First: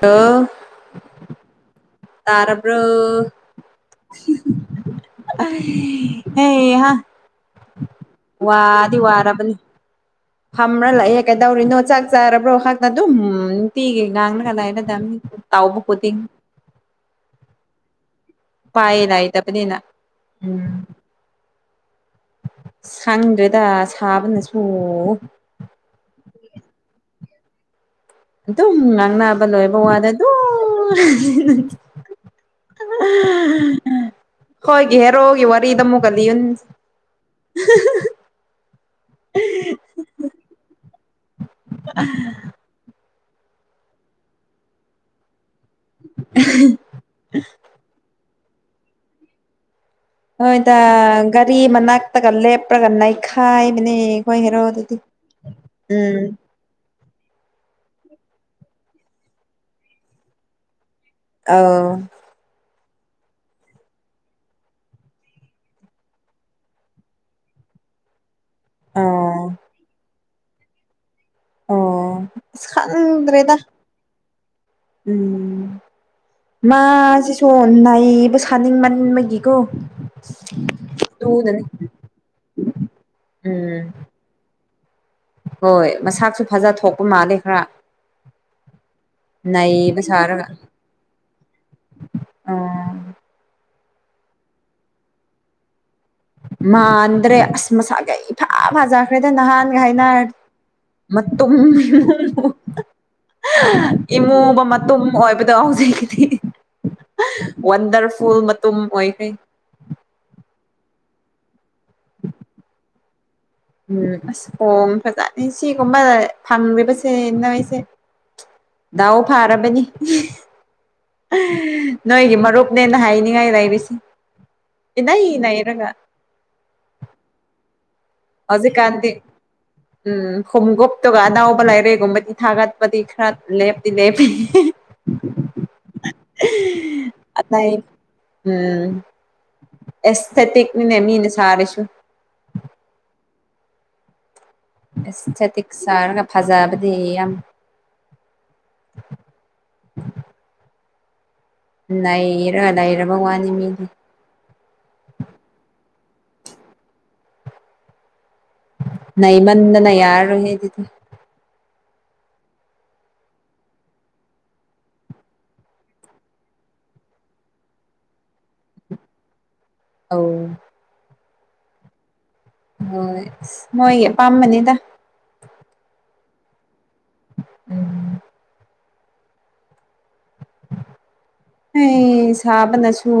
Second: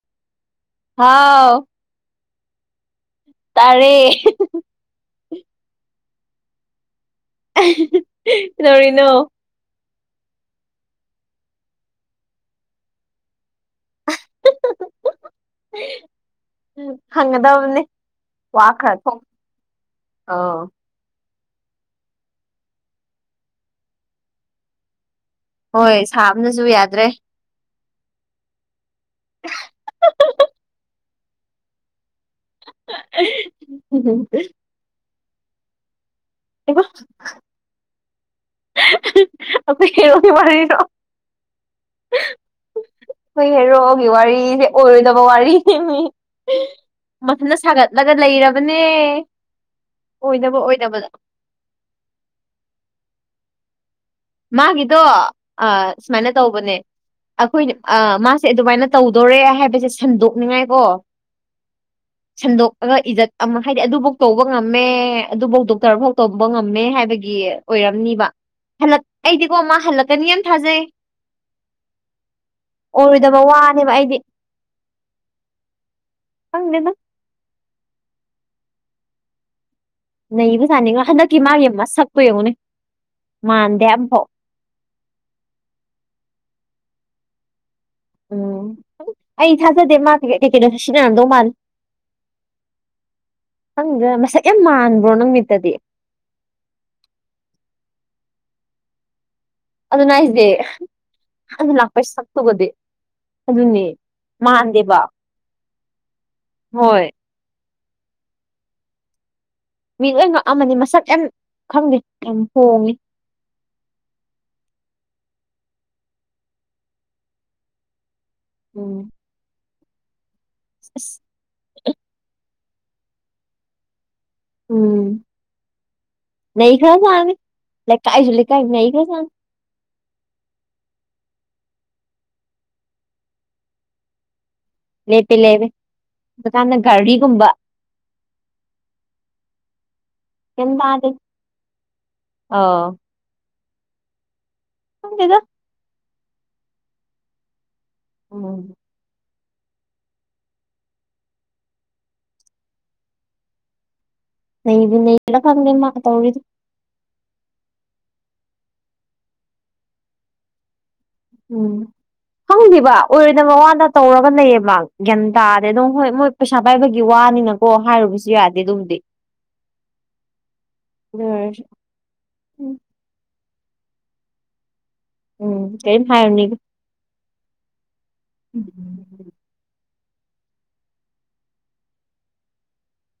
hello ꯍꯥꯎ ꯇꯥꯔꯕ꯭ꯔꯣ ꯇꯥꯔꯦ ꯍꯩ ꯍꯥ ꯋꯥꯗꯤ ꯀꯩꯗꯧꯔꯤꯅꯣ ꯋꯥꯔꯕꯅꯤ ꯐꯝꯔꯂꯩꯑꯦ ꯀꯩꯗꯧꯔꯤꯅꯣ ꯆꯥꯛ ꯆꯥꯔꯕ꯭ꯔꯣꯍꯥꯛꯇ ꯑꯗꯨꯝ [unintelligible] ꯉꯥꯡꯂ ꯂꯩꯒꯗꯧꯕꯅꯤ ꯇꯧꯕ ꯈꯨꯗꯤꯡꯒꯤ ꯇꯧꯅꯤ ꯎꯄꯥꯏꯗꯤ ꯂꯩꯇꯕꯅꯤꯅ ꯑꯥ ꯁꯪꯗ꯭ꯔꯦꯗ ꯁꯥꯕꯅꯁꯨ ꯍꯣꯏ ꯁꯥꯕꯅꯁꯨ ꯌꯥꯗ꯭ꯔꯦ ꯑꯗꯨꯝ ꯉꯥꯡꯅꯕ ꯂꯣꯏꯕ ꯋꯥꯗ ꯑꯗꯨ ꯈꯣꯏꯒꯤ ꯍꯦꯔꯣꯒꯤ ꯋꯥꯔꯤꯗꯃꯨꯛ [unintelligible] ꯑꯈꯣꯏ ꯍꯦꯔꯣꯒꯤ ꯋꯥꯔꯤꯗꯣ [inaudible] ꯈꯣꯏꯍꯦꯔꯣꯒꯤ ꯋꯥꯔꯤꯁꯦ ꯑꯣꯏꯔꯣꯏꯗꯕ ꯋꯥꯔꯤ ꯃꯊꯟꯇ ꯁꯥꯒꯠꯂꯒ ꯂꯩꯔꯕꯅꯦ ꯑꯣꯏꯗꯕ ꯍꯣꯏꯗ ꯑꯣꯏꯗꯕꯗ ꯒꯥꯔꯤ ꯃꯅꯥꯛꯇꯒ ꯂꯦꯞꯄ꯭ꯔꯒ ꯅꯩꯈꯥꯏꯕꯅꯦ ꯑꯩꯈꯣꯏ ꯍꯦꯔꯣꯗꯨꯗꯤ ꯃꯥꯒꯤꯗꯣ ꯑꯥ ꯎꯝ ꯁꯨꯃꯥꯏꯅ ꯇꯧꯕꯅꯦ ꯑꯩꯈꯣꯏꯅ ꯑꯥ ꯃꯥꯁꯦ ꯑꯗꯨꯃꯥꯏꯅ ꯇꯧꯗꯣꯔꯦ ꯍꯥꯏꯕꯁꯦ ꯁꯟꯗꯣꯛꯅꯤꯡꯉꯥꯏꯀꯣ ꯑꯧ ꯑꯣꯏ ꯏꯖꯠ ꯑꯃ ꯍꯥꯏꯗꯤ ꯑꯗꯨꯐꯧ ꯇꯧꯕ ꯉꯝꯃꯦ ꯑꯗꯨꯐꯧ ꯗꯣꯛꯇꯔꯐꯥꯎ ꯇꯧꯕ ꯉꯝꯃꯦ ꯍꯥꯏꯕꯒꯤ ꯑꯣꯏ ꯑꯣꯔꯝꯅꯤꯕ ꯍꯜꯂꯛ ꯑꯣ ꯑꯩꯗꯤꯀꯣ ꯃꯥ ꯍꯜꯂꯛꯀꯅꯤ ꯌꯥꯝ ꯊꯥꯖꯩ ꯑꯣ ꯑꯁ ꯑꯣꯏꯔꯣꯏꯗꯕ ꯈꯪꯗ꯭ꯔꯦꯗ ꯋꯥꯅꯦꯕ ꯑꯩꯗꯤ ꯎꯝ ꯈꯪꯗꯦꯗ ꯃꯥꯁꯤꯁꯣ ꯅꯩꯕ ꯁꯥꯅꯤꯡ ꯃꯟ ꯕꯒꯤꯀꯣ ꯅꯩꯕ ꯁꯥꯅꯤꯡꯅ ꯍꯟꯗꯛꯀꯤ ꯃꯥꯒꯤ ꯃꯁꯛꯄ ꯌꯦꯡꯉꯨꯅꯦ ꯃꯥꯟꯗꯦ ꯎꯝ ꯑꯃꯐꯥꯎ ꯍꯣꯏ ꯃꯁꯥꯛꯁꯨ ꯐꯖ ꯊꯣꯛꯄ ꯃꯥꯂꯦ ꯈꯔ ꯎꯝ ꯑꯩ ꯊꯖꯗꯦ ꯅꯩꯕ ꯃꯥ ꯁꯥꯔꯒ ꯀꯩꯀꯩꯅꯣ ꯁꯤꯖꯤꯟꯅꯔꯝꯗꯧꯕ ꯃꯜꯂꯤ ꯑꯣ ꯈꯪꯗꯦ ꯃꯁꯛ ꯌꯥꯝ ꯃꯥꯟꯕ꯭ꯔꯣ ꯅꯪ ꯃꯤꯠꯇꯗꯤ ꯃꯥꯗ꯭ꯟꯔꯦ ꯑꯁ ꯃꯁꯥꯒ ꯏ ꯐꯥ ꯐꯖꯥ꯭ꯔꯦ ꯑꯗꯨꯅ ꯑꯩꯁꯦ ꯑꯗꯨ ꯂꯥꯛꯄꯩ ꯁꯛꯇꯨꯒꯗꯤ ꯑꯗꯨꯅꯦ [unintelligible] ꯏꯃꯣꯕ ꯃꯥꯟꯗꯦꯕ ꯃꯇꯨꯝ ꯑꯣꯏꯕꯗꯣ ꯍꯧꯖꯀꯤꯗꯤ ꯍꯣꯏ ꯋꯥꯟꯗꯔꯐꯨꯜ ꯃꯇꯨꯝ ꯑꯣꯏꯈꯔꯦ ꯃꯤ ꯂꯣꯏ ꯉꯛꯑꯝꯂꯅꯤ ꯃꯁꯛ ꯌꯥꯝ ꯈꯪꯗꯦ ꯌꯥꯝ ꯍꯣꯡꯉꯦ ꯎꯝ ꯑꯁ [unintelligible] ꯁꯤꯒꯨꯝꯕ ꯊꯕꯁꯦ ꯅꯣꯏꯁꯦ ꯎꯝ ꯗꯥꯎ ꯐꯥꯔꯕꯅꯤ ꯑꯁ ꯅꯣꯏꯒꯤ ꯃꯔꯨꯞ ꯅꯦꯅ ꯍꯥꯏꯅꯤꯉꯥꯏ ꯂꯩꯔꯤꯁꯦ ꯎꯝ ꯏꯅꯩ ꯅꯩꯔꯒ ꯅꯩꯈ꯭ꯔꯖꯥꯠꯅꯤ ꯂꯩꯀꯥꯏꯁꯨ ꯂꯩ ꯀꯥꯏ ꯅꯩ ꯈ꯭ꯔ ꯍꯧꯖꯤꯛꯀꯥꯟꯗꯤ ꯖꯥꯠꯅꯤ ꯎꯝ ꯈꯣꯡꯉꯨꯞꯇꯨꯒ ꯑꯅꯥꯎꯕ ꯂꯥꯏꯔꯦꯒꯨꯝꯕꯗꯤ ꯊꯥꯒꯠꯄꯗꯤ ꯈꯔ ꯂꯦꯞꯇꯤ ꯂꯦꯞꯄꯤ ꯂꯦꯞꯄꯦ ꯂꯦꯞꯄꯦ ꯍꯧꯖꯤꯛꯀꯥꯟꯅ ꯒꯥꯔꯤꯒꯨꯝꯕ ꯑꯇꯩ ꯒ꯭ꯌꯥꯟ ꯑꯦꯁꯊꯦꯇꯤꯛꯅꯦ ꯇꯥꯗꯦ ꯃꯤꯅꯦ ꯁꯔꯦꯁꯨ ꯑꯥꯎ ꯈꯪꯗꯦꯗ ꯑꯦꯁꯊꯦꯇꯤꯛ ꯁꯥꯔꯒ ꯐꯖꯕꯗꯤ ꯌꯥꯝ ꯎꯝ ꯅꯩꯔ ꯅꯩꯔꯕ ꯋꯥꯅꯤ ꯃꯤꯗꯤ ꯅꯩꯕꯨ ꯅꯩꯕ꯭ꯔ ꯈꯪꯗꯦ ꯃꯥꯇꯧꯔꯤꯗꯣ ꯅꯩꯃꯟꯗꯅ ꯌꯥꯔꯔꯣꯏ ꯍꯦ ꯗꯨꯗꯤ ꯎꯝ ꯈꯪꯗꯦꯕ ꯑꯣꯏꯔꯣꯏꯗꯕ ꯋꯥꯗ ꯇꯧꯔꯒ ꯂꯩꯌꯦꯕ ꯒ꯭ꯌꯥꯟ ꯇꯗꯦ ꯑꯗꯣ ꯍꯣꯏ ꯃꯣꯏ ꯄꯩꯁꯥ ꯄꯥꯏꯕꯒꯤ ꯋꯥ ꯅꯤꯅꯀꯣ ꯍꯥꯏꯔꯨꯕꯁꯨ ꯌꯥꯗꯦ ꯑꯗꯨꯕꯨꯗꯤ ꯑꯧ [unintelligible] ꯍꯣꯏ ꯑꯁ ꯃꯣꯏꯒꯤ ꯑꯄꯥꯝꯕꯅꯤꯗ ꯀꯔꯤꯝ ꯍꯥꯏꯔꯨꯅꯤꯒ ꯎꯝ ꯎꯝ ꯍꯩ ꯁꯥꯕꯅꯁꯨ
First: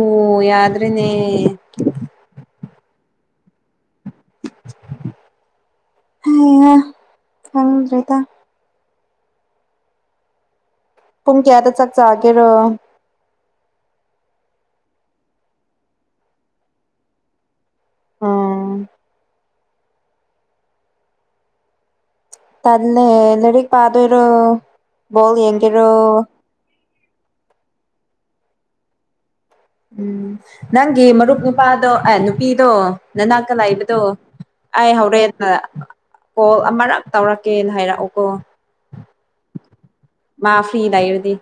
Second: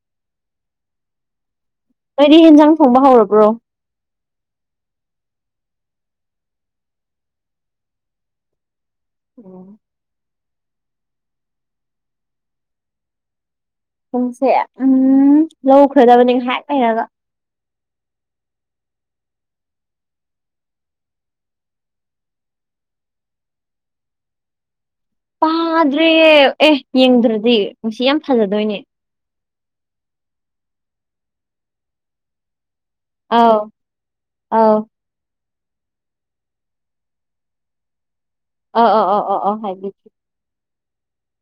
ꯌꯥꯗ꯭ꯔꯦꯅꯦ ꯀꯔꯤ ꯏꯟꯖꯥꯡ ꯊꯣꯡꯕ ꯍꯧꯔꯕ꯭ꯔꯣ ꯍꯩ ꯍ ꯈꯡꯗ꯭ꯔꯦꯗ ꯎꯝ ꯄꯨꯡ ꯀꯌꯥꯗ ꯆꯛ ꯆꯥꯒꯦꯔꯣ ꯄꯨꯡꯁꯦ ꯎꯝ ꯂꯧꯈ꯭ꯔꯗꯕꯅꯤ ꯉꯥꯏꯍꯥꯛ ꯂꯩꯔꯒ ꯑꯣ ꯇꯦꯜꯂꯦ ꯂꯩꯔꯤꯛ ꯄꯥꯗꯣꯏꯔꯣ ꯕꯣꯜ ꯌꯦꯡꯒꯦꯔꯣ ꯄꯥꯗ꯭ꯔꯦ ꯑꯦ ꯌꯦꯡꯗ꯭ꯔꯗꯤ ꯉꯁꯤ ꯌꯥꯝ ꯐꯖꯗꯣꯏꯅꯦ ꯎꯝ ꯅꯪꯒꯤ ꯃꯔꯨꯞ ꯅꯨꯄꯥꯗꯣ ꯑꯦ ꯅꯨꯄꯤꯗꯣ ꯅꯅꯥꯛꯇ ꯑꯥꯎ ꯂꯩꯕꯗꯣ ꯑꯥꯎ ꯑꯩ ꯍꯧꯔꯦꯟ ꯀꯣꯜ ꯑꯃꯔꯛ ꯇꯧꯔꯛꯀꯦꯅ ꯍꯥꯏꯔꯛꯎꯀꯣ ꯑ ꯑ ꯑ ꯑꯣ ꯍꯥꯏꯕꯤ ꯁꯨꯇꯤ ꯂꯩꯔꯗꯤ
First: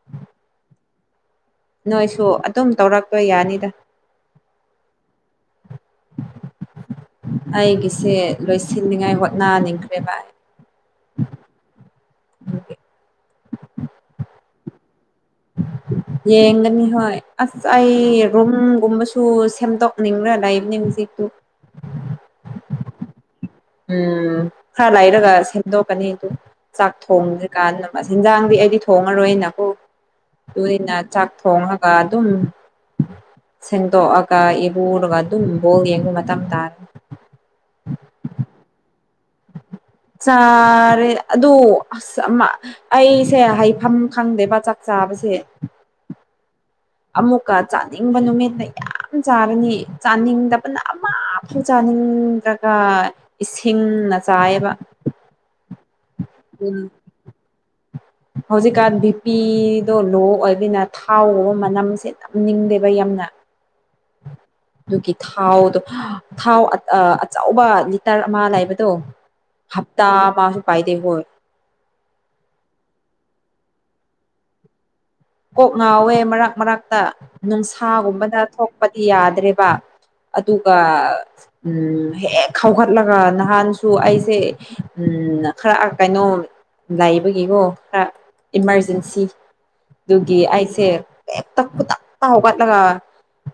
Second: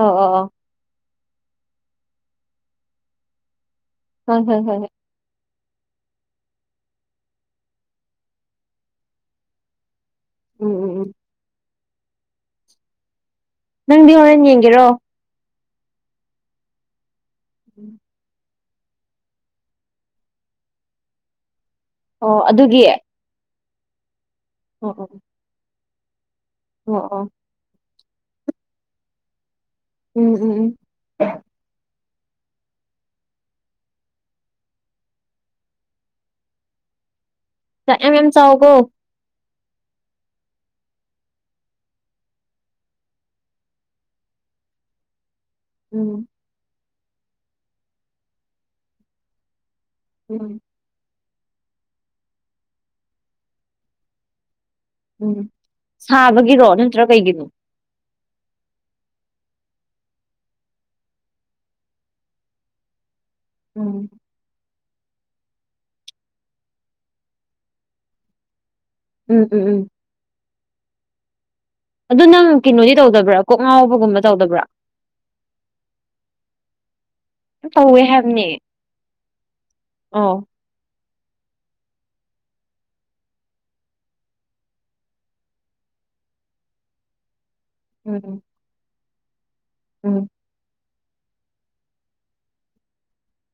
ꯑꯣ ꯑꯣ ꯑꯣ ꯅꯣꯏꯁꯨ ꯑꯗꯨꯝ ꯇꯧꯔꯛꯄ ꯌꯥꯅꯤꯗ ꯍꯣꯏ ꯍꯣꯏ ꯍꯣꯏ ꯑꯩꯒꯤꯁꯦ ꯂꯣꯏꯁꯤꯟꯅꯤꯉꯥꯏ ꯍꯣꯠꯅꯅꯤꯡ ꯕꯦꯚꯥꯔ ꯎꯝ ꯎꯝ ꯎꯝ ꯅꯪꯗꯤ ꯍꯣꯔꯦꯟ ꯌꯦꯡꯒꯦꯔꯣ ꯌꯦꯡꯒꯅꯤ ꯍꯣꯏ ꯑꯁ ꯑꯩ ꯔꯨꯝ ꯒꯨꯝꯕꯁꯨ ꯁꯦꯝꯗꯣꯛꯅꯤꯡꯕ꯭ꯔꯥ ꯂꯩꯕꯅꯦ ꯍꯧꯖꯤꯛꯇꯨ ꯑꯣ ꯑꯗꯨꯒꯤ ꯎꯝ ꯈꯔ ꯑꯣ ꯂꯩꯥꯏꯔꯒ ꯁꯦꯝꯗꯣꯛꯀꯅꯤ ꯑꯗꯨ ꯆꯥꯛ ꯑꯣ ꯑꯣ ꯊꯣꯡꯗ꯭ꯔꯤ ꯀꯥꯟ ꯏꯟꯖꯥꯡꯗꯤ ꯑꯩꯗꯤ ꯊꯣꯡꯉꯔꯣꯏꯅꯀꯣ ꯎꯝ ꯎꯝ ꯎꯝ ꯑꯗꯨꯅꯤꯅ ꯆꯥꯛ ꯊꯣꯡꯉꯒ ꯗꯨꯝ ꯁꯦꯡꯗꯣꯛꯑꯒ ꯏꯔꯨꯔꯒ ꯑꯗꯨꯝ ꯕꯣꯜ ꯌꯦꯡꯕꯩ ꯃꯇꯝ ꯇꯥꯔꯦ ꯆꯛ ꯌꯝ ꯌꯝ ꯆꯥꯎꯀꯣ ꯆꯥꯔꯦ ꯑꯗꯨ ꯑꯁ ꯑꯃ ꯑꯩꯁꯦ ꯍꯥꯏꯐꯝ ꯈꯪꯗꯦꯕ ꯆꯥꯛ ꯆ ꯁꯥꯕꯁꯦ ꯎꯝ ꯑꯃꯨꯛꯀ ꯆꯥꯅꯤꯡꯕ ꯅꯨꯃꯤꯠꯅ ꯌꯥꯝ ꯆꯥꯔꯅꯤ ꯎꯝ ꯆꯥꯅꯤꯡꯗꯕꯅ ꯑꯃ ꯀꯩꯁꯨ ꯆꯥꯅꯤꯡꯗ꯭ꯔꯒ ꯏꯁꯤꯡꯅ ꯆꯥꯏꯌꯦꯕ ꯎꯝ ꯁꯥꯕꯒꯤꯔꯣ ꯑꯗꯨꯅꯤ ꯅꯠꯇ꯭ꯔ ꯀꯩꯒꯤꯅꯣ ꯍꯧꯖꯤꯛꯀꯥꯟ ꯕꯤ ꯄꯤꯗꯣ ꯂꯣ ꯑꯣꯏꯕꯅꯤꯅ ꯊꯥꯎ ꯃꯅꯝꯁꯦ ꯅꯝ ꯅꯤꯡꯗꯦꯕ ꯌꯥꯝꯅ ꯎꯝ ꯑꯗꯨꯒꯤ ꯊꯥꯎꯗꯣ ꯊꯥꯎ ꯑꯆꯧꯕ ꯂꯤꯇꯔ ꯑꯃ ꯂꯩꯕ ꯎꯝ ꯎꯝ ꯎꯝ ꯍꯞꯇꯥ ꯑꯃꯃꯨꯛ ꯄꯥꯏꯗꯦ ꯍꯣꯏ ꯑꯗꯨ ꯅꯪ ꯀꯩꯅꯣꯗꯤ ꯇꯧꯗꯕ꯭ꯔꯥ ꯀꯣꯛ ꯉꯥꯎꯕꯒꯨꯝꯕ ꯇꯧꯗꯕ꯭ꯔꯥ ꯀꯣꯛ ꯉꯥꯎꯋꯦ ꯃꯔꯛ ꯃꯔꯛꯇ ꯌꯥꯝ ꯇꯧꯋꯦ ꯅꯨꯡꯁꯥꯒꯨꯝꯕꯅ ꯍꯥꯏꯕꯅꯦ ꯊꯣꯛꯄꯗꯤ ꯌꯥꯗ꯭ꯔꯦꯕ ꯑꯧ ꯑꯗꯨꯒ ꯎꯝ ꯍꯦꯛ ꯍꯧꯒꯠꯂꯒ ꯅꯍꯥꯟꯁꯨ ꯑꯩꯁꯦ ꯈꯔ ꯀꯩꯅꯣ ꯂꯥꯏꯕꯒꯤꯀꯣ ꯈꯔ ꯎꯝ ꯏꯃꯥꯔꯖꯦꯟꯁꯤ ꯎꯝ ꯑꯗꯨꯒꯤ ꯑꯩꯁꯦ ꯍꯦꯛꯇ ꯈꯨꯗꯛꯇ ꯍꯧꯒꯠꯂꯒ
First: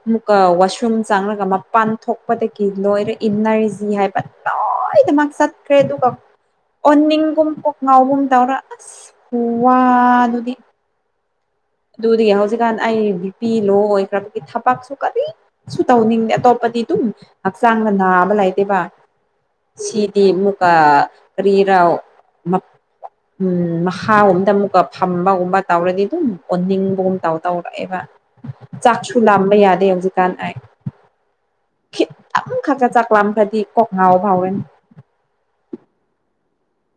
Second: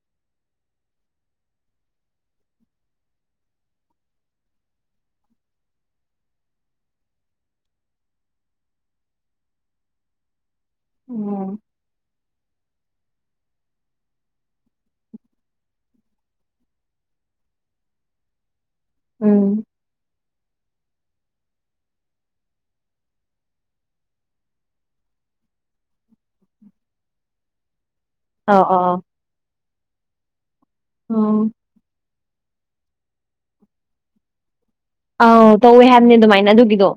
ꯑꯃꯨꯛꯀ ꯋꯥꯁꯔꯨꯝ ꯆꯪꯉꯒ ꯃꯄꯥꯟ ꯊꯣꯛꯄꯗꯒꯤ ꯂꯣꯏꯔ ꯏꯅꯔꯖꯤ ꯍꯥꯏꯕ ꯂꯣꯏ ꯂꯣꯅꯃꯛ ꯆꯠꯈ꯭ꯔꯦ ꯑꯗꯨꯒ ꯑꯣꯅꯤꯡꯒꯨꯝ ꯄꯨꯛ ꯉꯥꯎꯒꯨꯝ ꯇꯧꯔ ꯑꯁ ꯋꯥꯗꯨꯗꯤ ꯎꯝ ꯑꯗꯨꯗꯒꯤ ꯍꯧꯖꯤꯛꯀꯥꯟ ꯑꯩ ꯕꯤꯄꯤ ꯂꯣ ꯑꯣꯏꯈ꯭ꯔꯕꯒꯤ ꯊꯕꯛꯁꯨ ꯀꯔꯤꯁꯨ ꯇꯧꯅꯤꯡꯗꯦ ꯑꯇꯣꯞꯄꯗꯤ ꯑꯗꯨꯝ ꯍꯛꯆꯥꯡꯅ ꯅꯥꯕ ꯂꯩꯇꯦꯕ ꯎꯝ ꯇꯤ ꯑꯃꯨꯀ ꯀꯔꯤꯔꯣ ꯎꯝ ꯃꯈꯥꯒꯨꯝꯗ ꯑꯃꯨꯛꯀ ꯐꯝꯕꯒꯨꯝꯕ ꯇꯧꯔꯗꯤ ꯑꯗꯨꯝ ꯑꯣꯟꯅꯤꯡꯕꯒꯨꯝ ꯇꯧ ꯇꯧꯔꯛꯑꯦꯕ ꯑꯧ ꯆꯥꯛꯁꯨ ꯂꯥꯝꯕ ꯌꯥꯗꯦ ꯍꯧꯖꯤꯛꯀꯥꯟ ꯑꯩ ꯑꯣ ꯈꯤꯇꯪ ꯈꯛꯀꯥ ꯆꯥꯛꯂꯥꯝꯃꯗꯤ ꯀꯣꯛ ꯉꯥꯎꯕ ꯍꯧꯋꯦ ꯑꯥꯎ ꯇꯧꯋꯦ ꯍꯥꯏꯕꯅꯦ ꯑꯗꯨꯃꯥꯏꯅ ꯑꯗꯨꯒꯤꯗꯣ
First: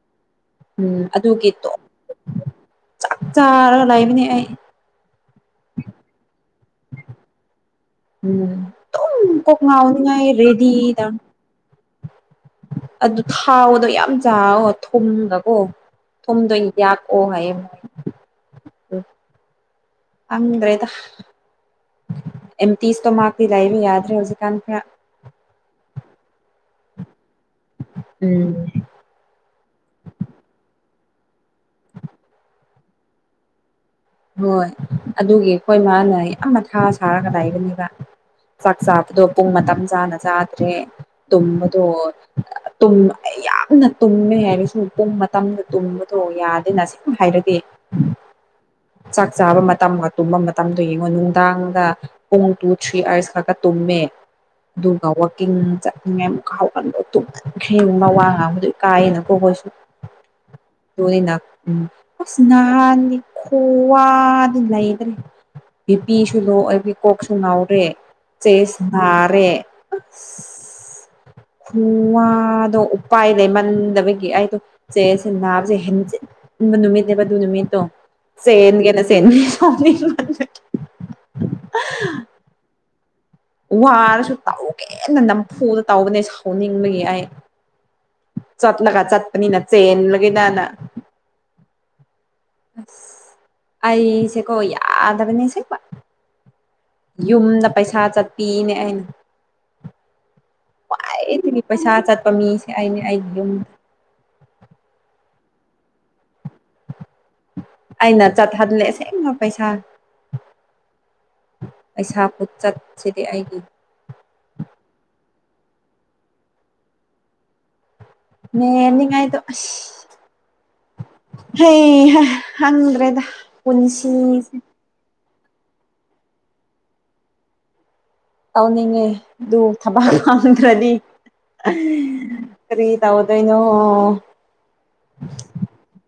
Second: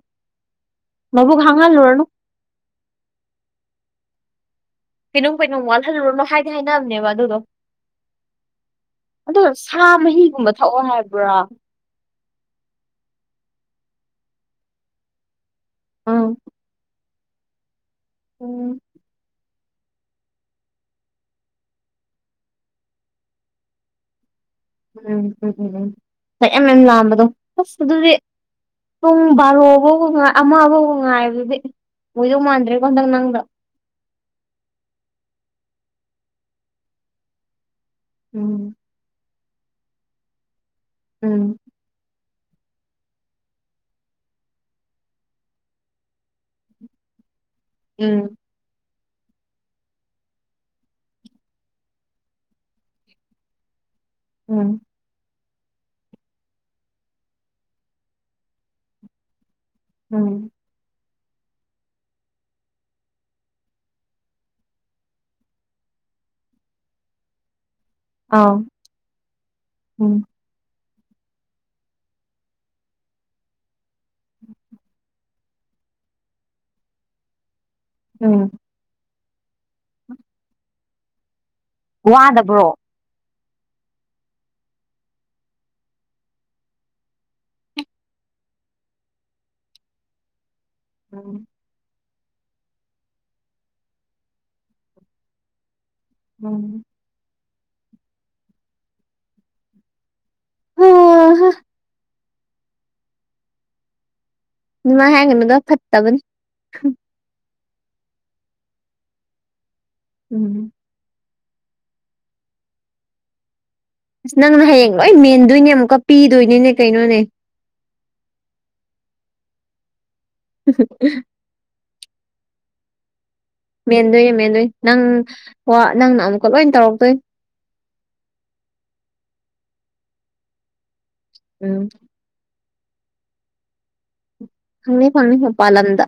ꯎꯝ ꯃꯕꯨꯛ ꯑꯗꯨꯒꯤ ꯇꯣꯛ ꯍꯥꯡꯍꯜꯂꯨꯔꯅꯨ ꯆꯥꯛ ꯆꯥꯔꯒ ꯂꯩꯕꯅꯦ ꯑꯩ ꯀꯩꯩꯅꯣꯝ ꯀꯩꯅꯣꯝ ꯋꯥꯠꯍꯜꯂꯨꯔꯅꯣ ꯍꯥꯏꯗꯤ ꯍꯥꯏꯅꯝꯅꯦꯕ ꯑꯗꯨꯗꯣ ꯎꯝ ꯑꯗꯣ ꯀꯣꯛ ꯁꯥ ꯉꯥꯎꯅꯤꯡꯉꯥꯏ ꯃꯍꯤꯒꯨꯝꯕ ꯊꯛꯑꯣ ꯔꯦꯗꯤꯗ ꯍꯥꯏꯕ꯭ꯔꯥ ꯑꯗꯨ ꯊꯥꯎꯗꯣ ꯌꯥꯝ ꯆꯥꯋꯣ ꯊꯨꯝꯒꯀꯣ ꯎꯝ ꯊꯨꯝꯗꯣ ꯌꯥꯛ ꯑꯣ ꯍꯥꯏꯌꯦ ꯎꯝ ꯈꯪꯗ꯭ꯔꯦꯗ ꯑꯦꯝꯇꯤ ꯏꯁꯇꯣꯃꯥꯛꯇꯤ ꯂꯩꯕ ꯌꯥꯗ꯭ꯔꯦ ꯍꯧꯖꯤꯛ [unintelligible] ꯃꯌꯥꯝ ꯃꯌꯥꯝ ꯂꯥꯝꯕꯗꯣ ꯑꯁ ꯑꯗꯨꯗꯤ ꯎꯝ ꯄꯨꯡ ꯕꯥꯔꯣꯐꯧ ꯑꯃꯐꯧ ꯉꯥꯏꯕꯗꯨꯗꯤ ꯑꯣꯏꯗꯧ ꯃꯥꯟꯗ꯭ꯔꯦꯕꯣ ꯍꯟꯗꯛ ꯅꯪꯗꯣ ꯍꯣꯏ ꯑꯗꯨꯒꯤ ꯑꯈꯣꯏ ꯃꯥꯅ ꯌꯥꯝ ꯃꯊꯥ ꯁꯥꯔꯒꯗ ꯂꯩꯕꯅꯦꯕ ꯎꯝ ꯆꯥꯛ ꯆꯥꯕꯗꯣ ꯄꯨꯡ ꯃꯇꯝ ꯆꯥꯅ ꯆꯥꯗ꯭ꯔꯦ ꯎꯝ ꯇꯨꯝꯕꯗꯣ ꯌꯥꯝꯅ ꯇꯨꯝꯃꯦ ꯍꯥꯏꯔ ꯁꯨꯝ ꯄꯨꯡ ꯃꯇꯝꯗ ꯇꯨꯝꯕꯗꯣ ꯌꯥꯗꯦꯅ ꯁꯨꯝ ꯍꯥꯏꯔꯗꯤ ꯎꯝ ꯆꯥꯛ ꯆꯥꯕ ꯃꯇꯝꯒ ꯇꯨꯝꯕ ꯃꯇꯝꯗꯣ ꯌꯦꯡꯉꯣ ꯅꯨꯡꯗꯥꯡꯗ ꯄꯨꯡ ꯇꯨ ꯊ꯭ꯔꯤ ꯑꯥꯔꯁ ꯈꯛꯇ ꯇꯨꯝꯃꯦ ꯎꯝ ꯗꯨ [unintelligible] ꯀꯤꯡ ꯆꯠꯅꯤꯡꯉꯥꯏ ꯑꯃꯨꯛꯀ ꯍꯧꯒꯠꯕ ꯇꯨꯝꯃꯟꯈ꯭ꯔꯦꯅ ꯋꯥ ꯉꯥꯡꯕꯗꯨ ꯏꯀꯥꯏꯌꯦꯅꯀꯣ ꯈꯣꯏꯁꯨ ꯎꯝ ꯇꯣꯏꯅꯥ ꯑꯁ ꯅꯥꯍꯥꯟꯗꯤ ꯈꯨꯋꯥꯗꯤ ꯂꯩꯗ꯭ꯔꯦ ꯕꯤꯄꯤꯁꯨ ꯂꯣ ꯑꯣꯢꯕꯩ ꯀꯣꯛꯁꯨ ꯉꯥꯎꯔꯦ ꯑꯥꯎ ꯆꯦꯁ ꯅꯥꯔꯦ ꯎꯝ ꯈꯨꯋꯥꯗꯣ ꯎꯄꯥꯏ ꯂꯩꯃꯟꯗꯕꯒꯤ ꯑꯩꯗꯣ ꯆꯦꯁ ꯁꯦ ꯅꯥꯕꯁꯦ ꯍꯦꯟ ꯅꯨꯃꯤꯠꯅꯦꯕ ꯑꯗꯨ ꯅꯨꯃꯤꯠꯇꯣ ꯎꯝ ꯆꯦꯟꯑꯦꯅ ꯆꯦꯟꯕꯅꯤ ꯁꯥꯎꯅꯤꯡꯕꯒꯤ ꯋꯥꯗꯕ꯭ꯔꯣ ꯋꯥꯔꯁꯨ ꯇꯧꯒꯦꯅ ꯅꯝꯐꯨꯗ ꯇꯧꯕꯅꯦ ꯁꯥꯎꯅꯤꯡꯕꯒꯤ ꯑꯩ ꯆꯠꯂꯒ ꯆꯠꯄꯅꯤꯅ ꯆꯦꯟꯂꯒꯦꯗꯅ ꯎꯝ ꯑꯁ ꯑꯩꯁꯦꯀꯣ ꯌꯥꯗꯕꯅꯦ ꯑꯁꯦꯡꯕ ꯎꯝ ꯌꯨꯝꯗ ꯄꯩꯁꯥ ꯆꯠꯄꯤꯅꯦ ꯑꯩ ꯍꯥ ꯈ꯭ꯋꯥꯏꯗꯒꯤ ꯄꯩꯁꯥ ꯆꯠꯄ ꯃꯤꯁꯦ ꯑꯩꯅꯦ ꯑꯩꯒꯤ ꯌꯨꯝꯗ ꯑꯗꯨꯃꯥꯏ ꯍꯥꯏꯒꯅꯨꯗ ꯐꯠꯇꯕꯅꯤ ꯑꯩꯅ ꯆꯠꯍꯜꯂꯦ ꯑꯁꯦꯡꯕ ꯄꯩꯁꯥ ꯎꯝ ꯄꯩꯁꯥ ꯈꯨꯆꯠꯁꯤꯗꯤ ꯑꯩꯒꯤ ꯑꯁ ꯅꯪꯅ ꯍꯌꯦꯡ ꯂꯣꯏ ꯃꯦꯟꯗꯣꯏꯅꯦ ꯑꯃꯨꯛꯀ ꯄꯤꯗꯣꯏꯅꯤꯅꯦ ꯀꯩꯅꯣꯅꯦ ꯃꯦꯟꯅꯤꯉꯥꯏꯗꯣ ꯑꯁ ꯍꯩꯍꯥ ꯈꯪꯗ꯭ꯔꯦꯗ ꯃꯦꯟꯗꯣꯏꯅꯦ ꯄꯨꯟꯁꯤꯁꯦ ꯃꯦꯟꯗꯣꯏꯅꯦ ꯅꯪ ꯋꯥ ꯅꯪꯅ ꯑꯃꯨꯛꯀ ꯂꯣꯏ ꯇꯧꯔꯛꯇꯣꯏ ꯇꯧꯅꯤꯡꯉꯦ ꯑꯗꯨ ꯊꯕꯛ ꯐꯪꯗ꯭ꯔꯗꯤ ꯎꯝ [unintelligible] ꯀ꯭ꯔꯤ ꯇꯧꯗꯨꯏꯅꯣ ꯐꯪꯅꯤ ꯐꯪꯅꯤ ꯃꯄꯥꯜꯂꯝꯗ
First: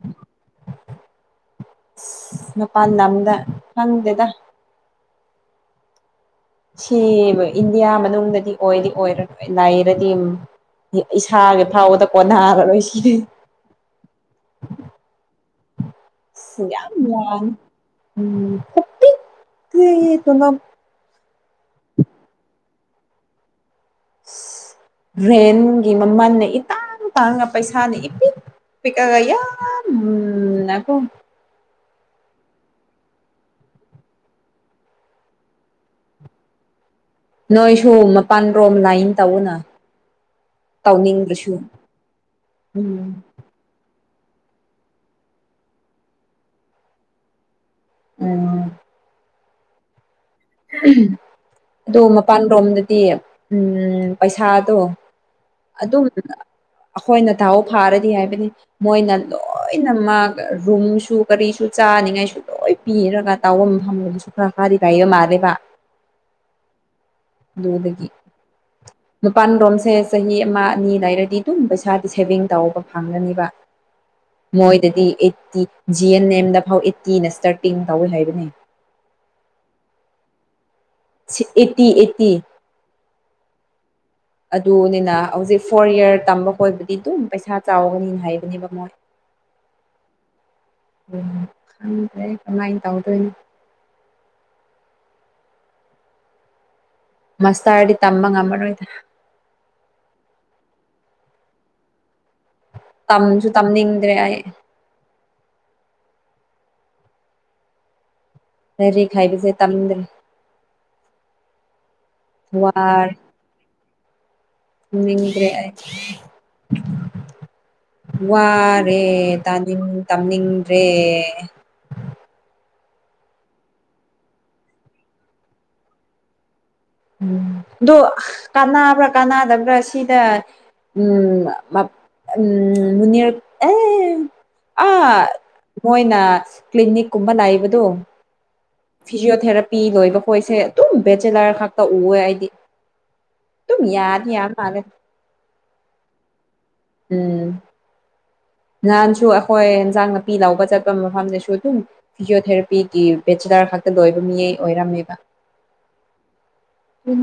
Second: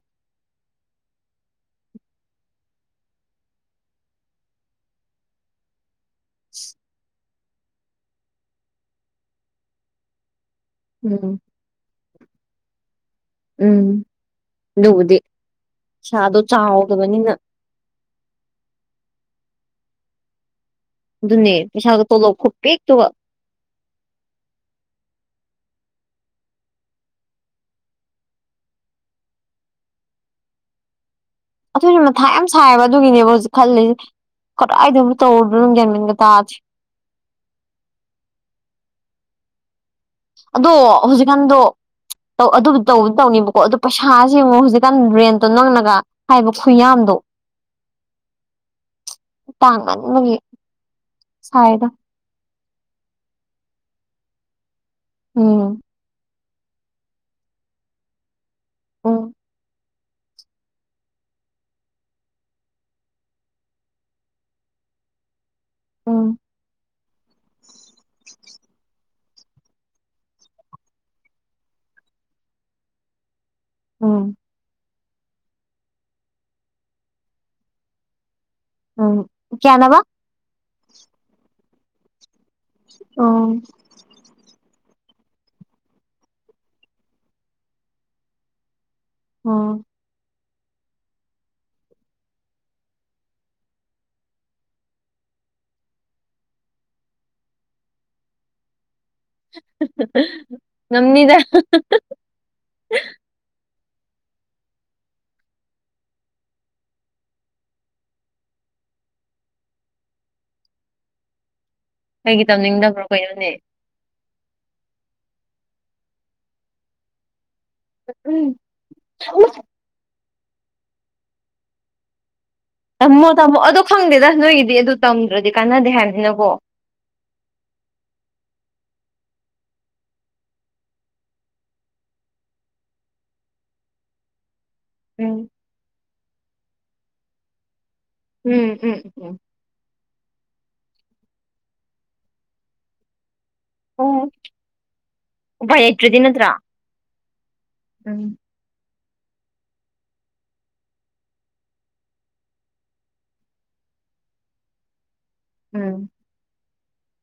ꯏꯁ ꯃꯄꯥꯟ ꯂꯝꯗ ꯈꯪꯗꯦꯗ ꯁꯤ ꯏꯟꯗꯤꯌꯥ ꯃꯅꯨꯡꯗꯗꯤ ꯑꯣꯏꯗꯤ ꯑꯣꯏꯔꯣꯏ ꯂꯥꯏꯔꯗꯤ ꯎꯝ ꯏꯁꯥꯒꯤ ꯐꯥꯎꯕꯗ ꯀꯣꯟꯅꯥꯔꯔꯣꯏ ꯁꯤꯗꯗꯤ ꯎꯝ ꯑꯗꯨꯕꯨꯗꯤ ꯄꯩꯁꯥꯗꯣ ꯌꯥꯝ ꯆꯥꯎꯗꯕꯅꯤꯅ ꯋꯥꯅꯤ ꯎꯝ ꯈꯨꯄꯤꯛꯇꯤ ꯇꯣꯂꯣꯞ ꯑꯗꯨꯅꯦ ꯄꯩꯁꯥꯒ ꯇꯣꯂꯣꯞ ꯈꯨꯄꯤꯛ ꯇꯨꯒ ꯏꯁ ꯔꯦꯟꯒꯤ ꯃꯃꯜꯅ ꯏꯇꯥꯡ ꯇꯥꯉꯒ ꯄꯩꯁꯥꯅ ꯏꯄꯤꯛ ꯄꯤꯛꯑꯒ ꯌꯥꯝꯅꯀꯣ ꯑꯗꯨꯁꯨ ꯃꯊꯥ ꯌꯥꯝ ꯁꯥꯏꯌꯦꯕ ꯑꯗꯨꯒꯤꯅꯦꯕ ꯍꯧꯖꯤꯛ ꯈꯜꯂꯤꯁꯦ ꯀꯗꯥꯥꯏꯗꯕꯨ ꯇꯧꯔꯨꯗꯨꯏꯅꯣ ꯒ꯭ꯌꯥꯟ ꯃꯦꯟꯒ ꯇꯥꯗꯦ ꯅꯣꯏꯁꯨ ꯃꯄꯥꯜ ꯔꯣꯝ ꯂꯥꯏꯟ ꯇꯧꯅ ꯑꯗꯣ ꯇꯧꯅꯤꯡꯗ꯭ꯔꯁꯨ ꯍꯧꯖꯤꯛꯀꯥꯟꯗꯣ ꯑꯗꯨꯕꯨ ꯎꯝ ꯇꯧꯕꯗꯤ ꯇꯧꯅꯦꯕꯀꯣ ꯑꯗꯨ ꯄꯩꯁꯥ ꯌꯦꯡꯉꯣ ꯍꯧꯖꯤꯛꯀꯥꯟ ꯔꯦꯟꯇꯣ ꯅꯪꯅꯒ ꯍꯥꯏꯕ ꯈꯨꯌꯥꯝꯗꯣ ꯎꯝ ꯇꯥꯡꯃꯟꯕꯒꯤ ꯎꯝ ꯁꯥꯏꯗ ꯑꯗꯨ ꯃꯄꯥꯜ ꯔꯣꯝꯗꯗꯤ ꯎꯝ ꯄꯩꯁꯥꯗꯣ ꯎꯝ ꯑꯗꯨꯝ ꯑꯩꯈꯣꯏꯅ ꯗꯥꯥꯎ ꯐꯥꯔꯗꯤ ꯍꯥꯏꯕꯅꯤ ꯃꯣꯏꯅ ꯎꯝ ꯂꯣꯏ ꯂꯣꯏꯅꯃꯛ ꯔꯨꯝꯁꯨ ꯀꯔꯤꯁꯨ ꯆꯥꯅꯤꯡꯉꯥꯏꯁꯨ ꯂꯣꯏ ꯄꯤꯔꯒ ꯇꯥꯎꯕ ꯃꯐꯝ ꯃꯐꯝꯁꯨ ꯈꯔ ꯍꯥꯏꯔꯤ ꯂꯩꯕ ꯃꯥꯜꯂꯦꯕ ꯎꯝ ꯑꯗꯨꯗꯒꯤ ꯃꯄꯥꯜ ꯔꯣꯝꯁꯦ ꯆꯍꯤ ꯑꯃ ꯑꯅꯤ ꯂꯩꯔꯗꯤ ꯑꯗꯨꯝ ꯄꯩꯁꯥꯗꯤ ꯁꯦꯚꯤꯡ ꯇꯧꯕ ꯐꯪꯒꯅꯦꯕ ꯎꯝ ꯃꯣꯏꯗꯗꯤ ꯑꯩꯠꯇꯤ ꯖꯤ ꯑꯦꯟ ꯑꯦꯝꯗ ꯐꯥꯎ ꯑꯦꯠꯇꯤꯅ ꯏꯁꯇꯥꯔꯇꯤꯡ ꯇꯧꯋꯦ ꯍꯥꯏꯕꯅꯦ ꯎꯝ ꯀꯌꯥꯅꯦꯕ ꯁꯤꯠ ꯑꯦꯠꯇꯤ ꯑꯦꯠꯇꯤ ꯑꯣ ꯗ ꯍꯧꯖꯤꯛ ꯐꯣꯔ ꯌꯤꯌꯥꯔ ꯇꯝꯕ ꯀꯣꯏꯕꯨꯗꯤ ꯑꯗꯨꯝ ꯄꯩꯁꯥ ꯆꯥꯎꯒꯅꯤ ꯍꯥꯏꯕꯅꯦꯕ ꯃꯣꯏ ꯑꯣ ꯎꯝ ꯈꯪꯗ꯭ꯔꯦ ꯀꯃꯥꯏꯅ ꯇꯧꯗꯣꯏꯅꯣ ꯃꯁꯇ꯭ꯔꯗꯤ ꯇꯝꯕ ꯉꯝꯃꯔꯣꯏꯗ ꯍꯥ ꯍꯥ ꯍꯥ ꯉꯝꯅꯤꯗ [unintelligible] ꯇꯝꯁꯨ [unintelligible] ꯂꯩꯔꯤꯛ ꯍꯥꯏꯕꯁꯦ ꯇꯝꯅꯤꯡꯗ꯭ꯔꯦ ꯀꯩꯒꯤ ꯇꯝꯅꯤꯡꯗꯕ꯭ꯔꯣ ꯀꯩꯅꯣꯅꯦ ꯉꯝꯅꯤꯡꯗ꯭ꯔꯦ ꯑꯩ ꯎꯝ ꯋꯥꯔꯦ ꯇꯥꯅꯤꯡ ꯇꯝꯅꯤꯡꯗ꯭ꯔꯦ ꯇꯝꯃꯣ ꯇꯝꯃꯣ ꯑꯗꯨ ꯈꯪꯗꯦꯗ ꯅꯣꯏꯒꯤꯗꯤ ꯑꯗꯨ ꯇꯝꯗ꯭ꯔꯗꯤ ꯀꯥꯅꯗꯦ ꯍꯥꯏꯕꯅꯤꯅꯀꯣ ꯎꯝ ꯑꯗꯣ ꯀꯥꯟꯕ꯭ꯔꯥ ꯀꯥꯅꯗꯕ꯭ꯔꯥ ꯁꯤꯗ ꯎꯝ [unintelligible] ꯃꯨꯅ꯭ꯌꯔ ꯑꯦ ꯑꯥ ꯎꯝ ꯃꯣꯏꯅ ꯀ꯭ꯂꯤꯅꯤꯛꯀꯨꯝꯕ ꯂꯥꯏꯕꯗꯣ ꯎꯝ ꯎꯝ ꯎꯝ ꯐꯤꯖꯤꯑꯣꯊꯦꯔꯥꯄꯤ ꯂꯣꯏꯕ ꯈꯣꯏꯁꯦ ꯑꯗꯨꯝ ꯕꯦꯆꯦꯂꯔ ꯈꯛꯇ ꯎꯋꯦ ꯑꯩꯗꯤ ꯇꯨꯝ ꯌꯥꯗꯤ ꯌꯥ ꯃꯂꯦ ꯎꯕꯥꯏ ꯂꯩꯇ꯭ꯔꯗꯤꯅꯠꯇ꯭ꯔꯥ ꯎꯝ ꯎꯝ ꯅꯍꯥꯟꯁꯨ ꯑꯈꯣꯏ ꯑꯦꯟꯖꯥꯡ ꯅꯥꯄꯤ ꯂꯥꯎꯧꯕ ꯆꯠꯄ ꯃꯐꯝꯗꯁꯨ ꯑꯗꯨꯝ ꯐꯤꯁꯣꯊꯦꯔꯥꯄꯤꯒꯤ ꯕꯦꯆꯤꯂꯔ ꯈꯛꯇ ꯂꯣꯏꯕ ꯃꯤ ꯑꯣꯏꯔꯝꯃꯤꯕ ꯎꯝ ꯎꯝ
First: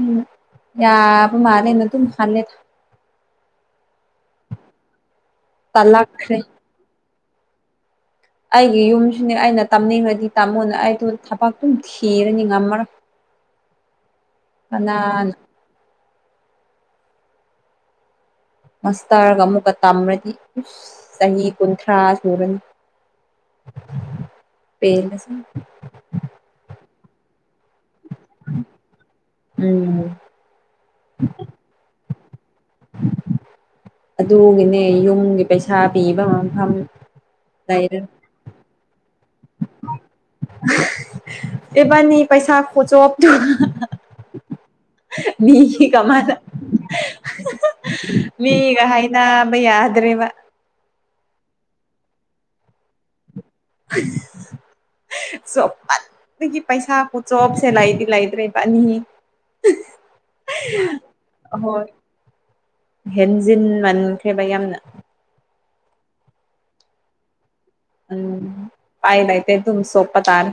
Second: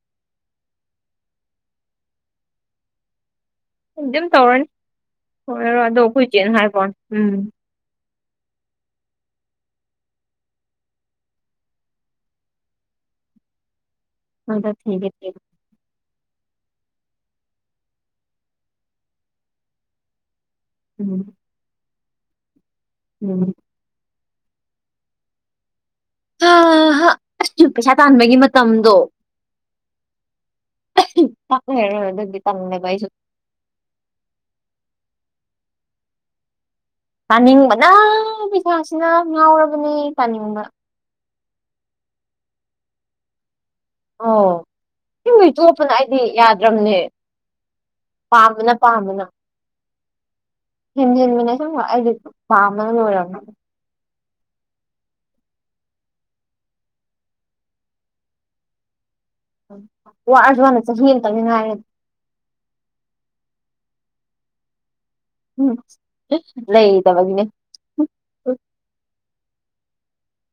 ꯌꯥꯕ ꯃꯥꯂꯦꯅ ꯑꯗꯨ ꯈꯜꯂꯦꯗ ꯑꯗꯨꯝ ꯇꯧꯔꯅꯤ ꯑꯣꯏꯔꯔꯣꯏ ꯑꯗꯣ ꯇꯜꯂꯛꯈ꯭ꯔꯦ ꯈꯣꯏꯆꯦꯅ ꯍꯥꯏꯕꯋꯅꯦ ꯎꯝ ꯑꯩꯒꯤ ꯌꯨꯝꯁꯨꯅꯦ ꯑꯩꯅ ꯇꯝꯅꯤꯡꯔꯗꯤ ꯇꯝꯃꯣꯅ ꯑꯩꯗꯣ ꯊꯕꯛ ꯊꯤꯔꯅꯤ ꯉꯝꯃꯔꯣꯏ [inaudible] ꯍꯟꯗꯛ ꯊꯤꯒꯦꯇꯦ ꯀꯅꯥꯅ ꯃꯁꯇꯔꯒ ꯑꯃꯨꯛꯀ ꯇꯝꯔꯗꯤ ꯎꯝ ꯏꯁ ꯆꯍꯤ ꯀꯨꯟꯊ꯭ꯔꯥ ꯁꯨꯔꯅꯤ ꯎꯝ ꯄꯦ [unintelligible] ꯑ ꯍꯥ [unintelligible] ꯄꯩꯁꯥ ꯇꯥꯟꯕꯒꯤ ꯃꯇꯝꯗꯣ ꯎꯝ ꯑꯍꯥ ꯄꯥꯛꯂꯩꯂꯔꯣꯏ [unintelligible] ꯑꯗꯨꯒꯤꯅꯦ ꯌꯨꯝꯒꯤ ꯄꯩꯁꯥ ꯄꯤꯕ ꯃꯐꯝ ꯄꯥꯅꯤꯡꯕꯅꯥ ꯂꯩꯔ ꯄꯩꯁꯥꯁꯤꯅ ꯉꯥꯎꯔꯕꯅꯦ ꯄꯅꯤꯡꯕ ꯏꯕꯥꯅꯤ ꯄꯩꯁꯥ ꯈꯣꯆꯣꯞꯇꯣ ꯑꯣ ꯑꯁꯦꯡꯕ ꯆꯣꯞꯄꯅ ꯑꯩꯗꯤ ꯀꯃꯥꯏꯅ ꯌꯥꯗ꯭ꯔꯕꯅꯦ ꯄꯥꯝꯕꯅ ꯃꯤꯒ ꯄꯥꯝꯕꯅ ꯍꯥꯏꯅꯕ ꯌꯥꯗ꯭ꯔꯦꯕ ꯍꯦꯟꯖꯤꯟꯕꯅꯦ ꯁꯨꯝ ꯑꯩꯗꯤ ꯄꯥꯝꯕꯅ ꯂꯣꯏꯔꯕꯅꯦ ꯍꯥꯏ [unintelligible] ꯆꯣꯞꯄꯟꯕꯒꯤ ꯄꯩꯁꯥ ꯈꯨꯆꯣꯞꯁꯦ ꯂꯩꯗꯤ ꯂꯩꯇ꯭ꯔꯦ ꯏꯕꯥꯅꯤ ꯋꯥꯔꯁꯨ ꯋꯥꯅ ꯆꯍꯤ ꯑꯃꯇꯪꯅꯤ [unintelligible] ꯉꯥꯏꯔꯦ ꯑꯍꯣꯏ ꯍꯦꯟꯖꯤꯟ ꯃꯟꯈ꯭ꯔꯦꯕ ꯌꯥꯝꯅ ꯎꯝ ꯂꯩ ꯇꯕꯒꯤꯅꯦ ꯎꯝ ꯄꯥꯏ ꯂꯩꯥꯇꯦ ꯑꯗꯨꯝ ꯆꯣꯞꯄ ꯇꯥꯔꯦ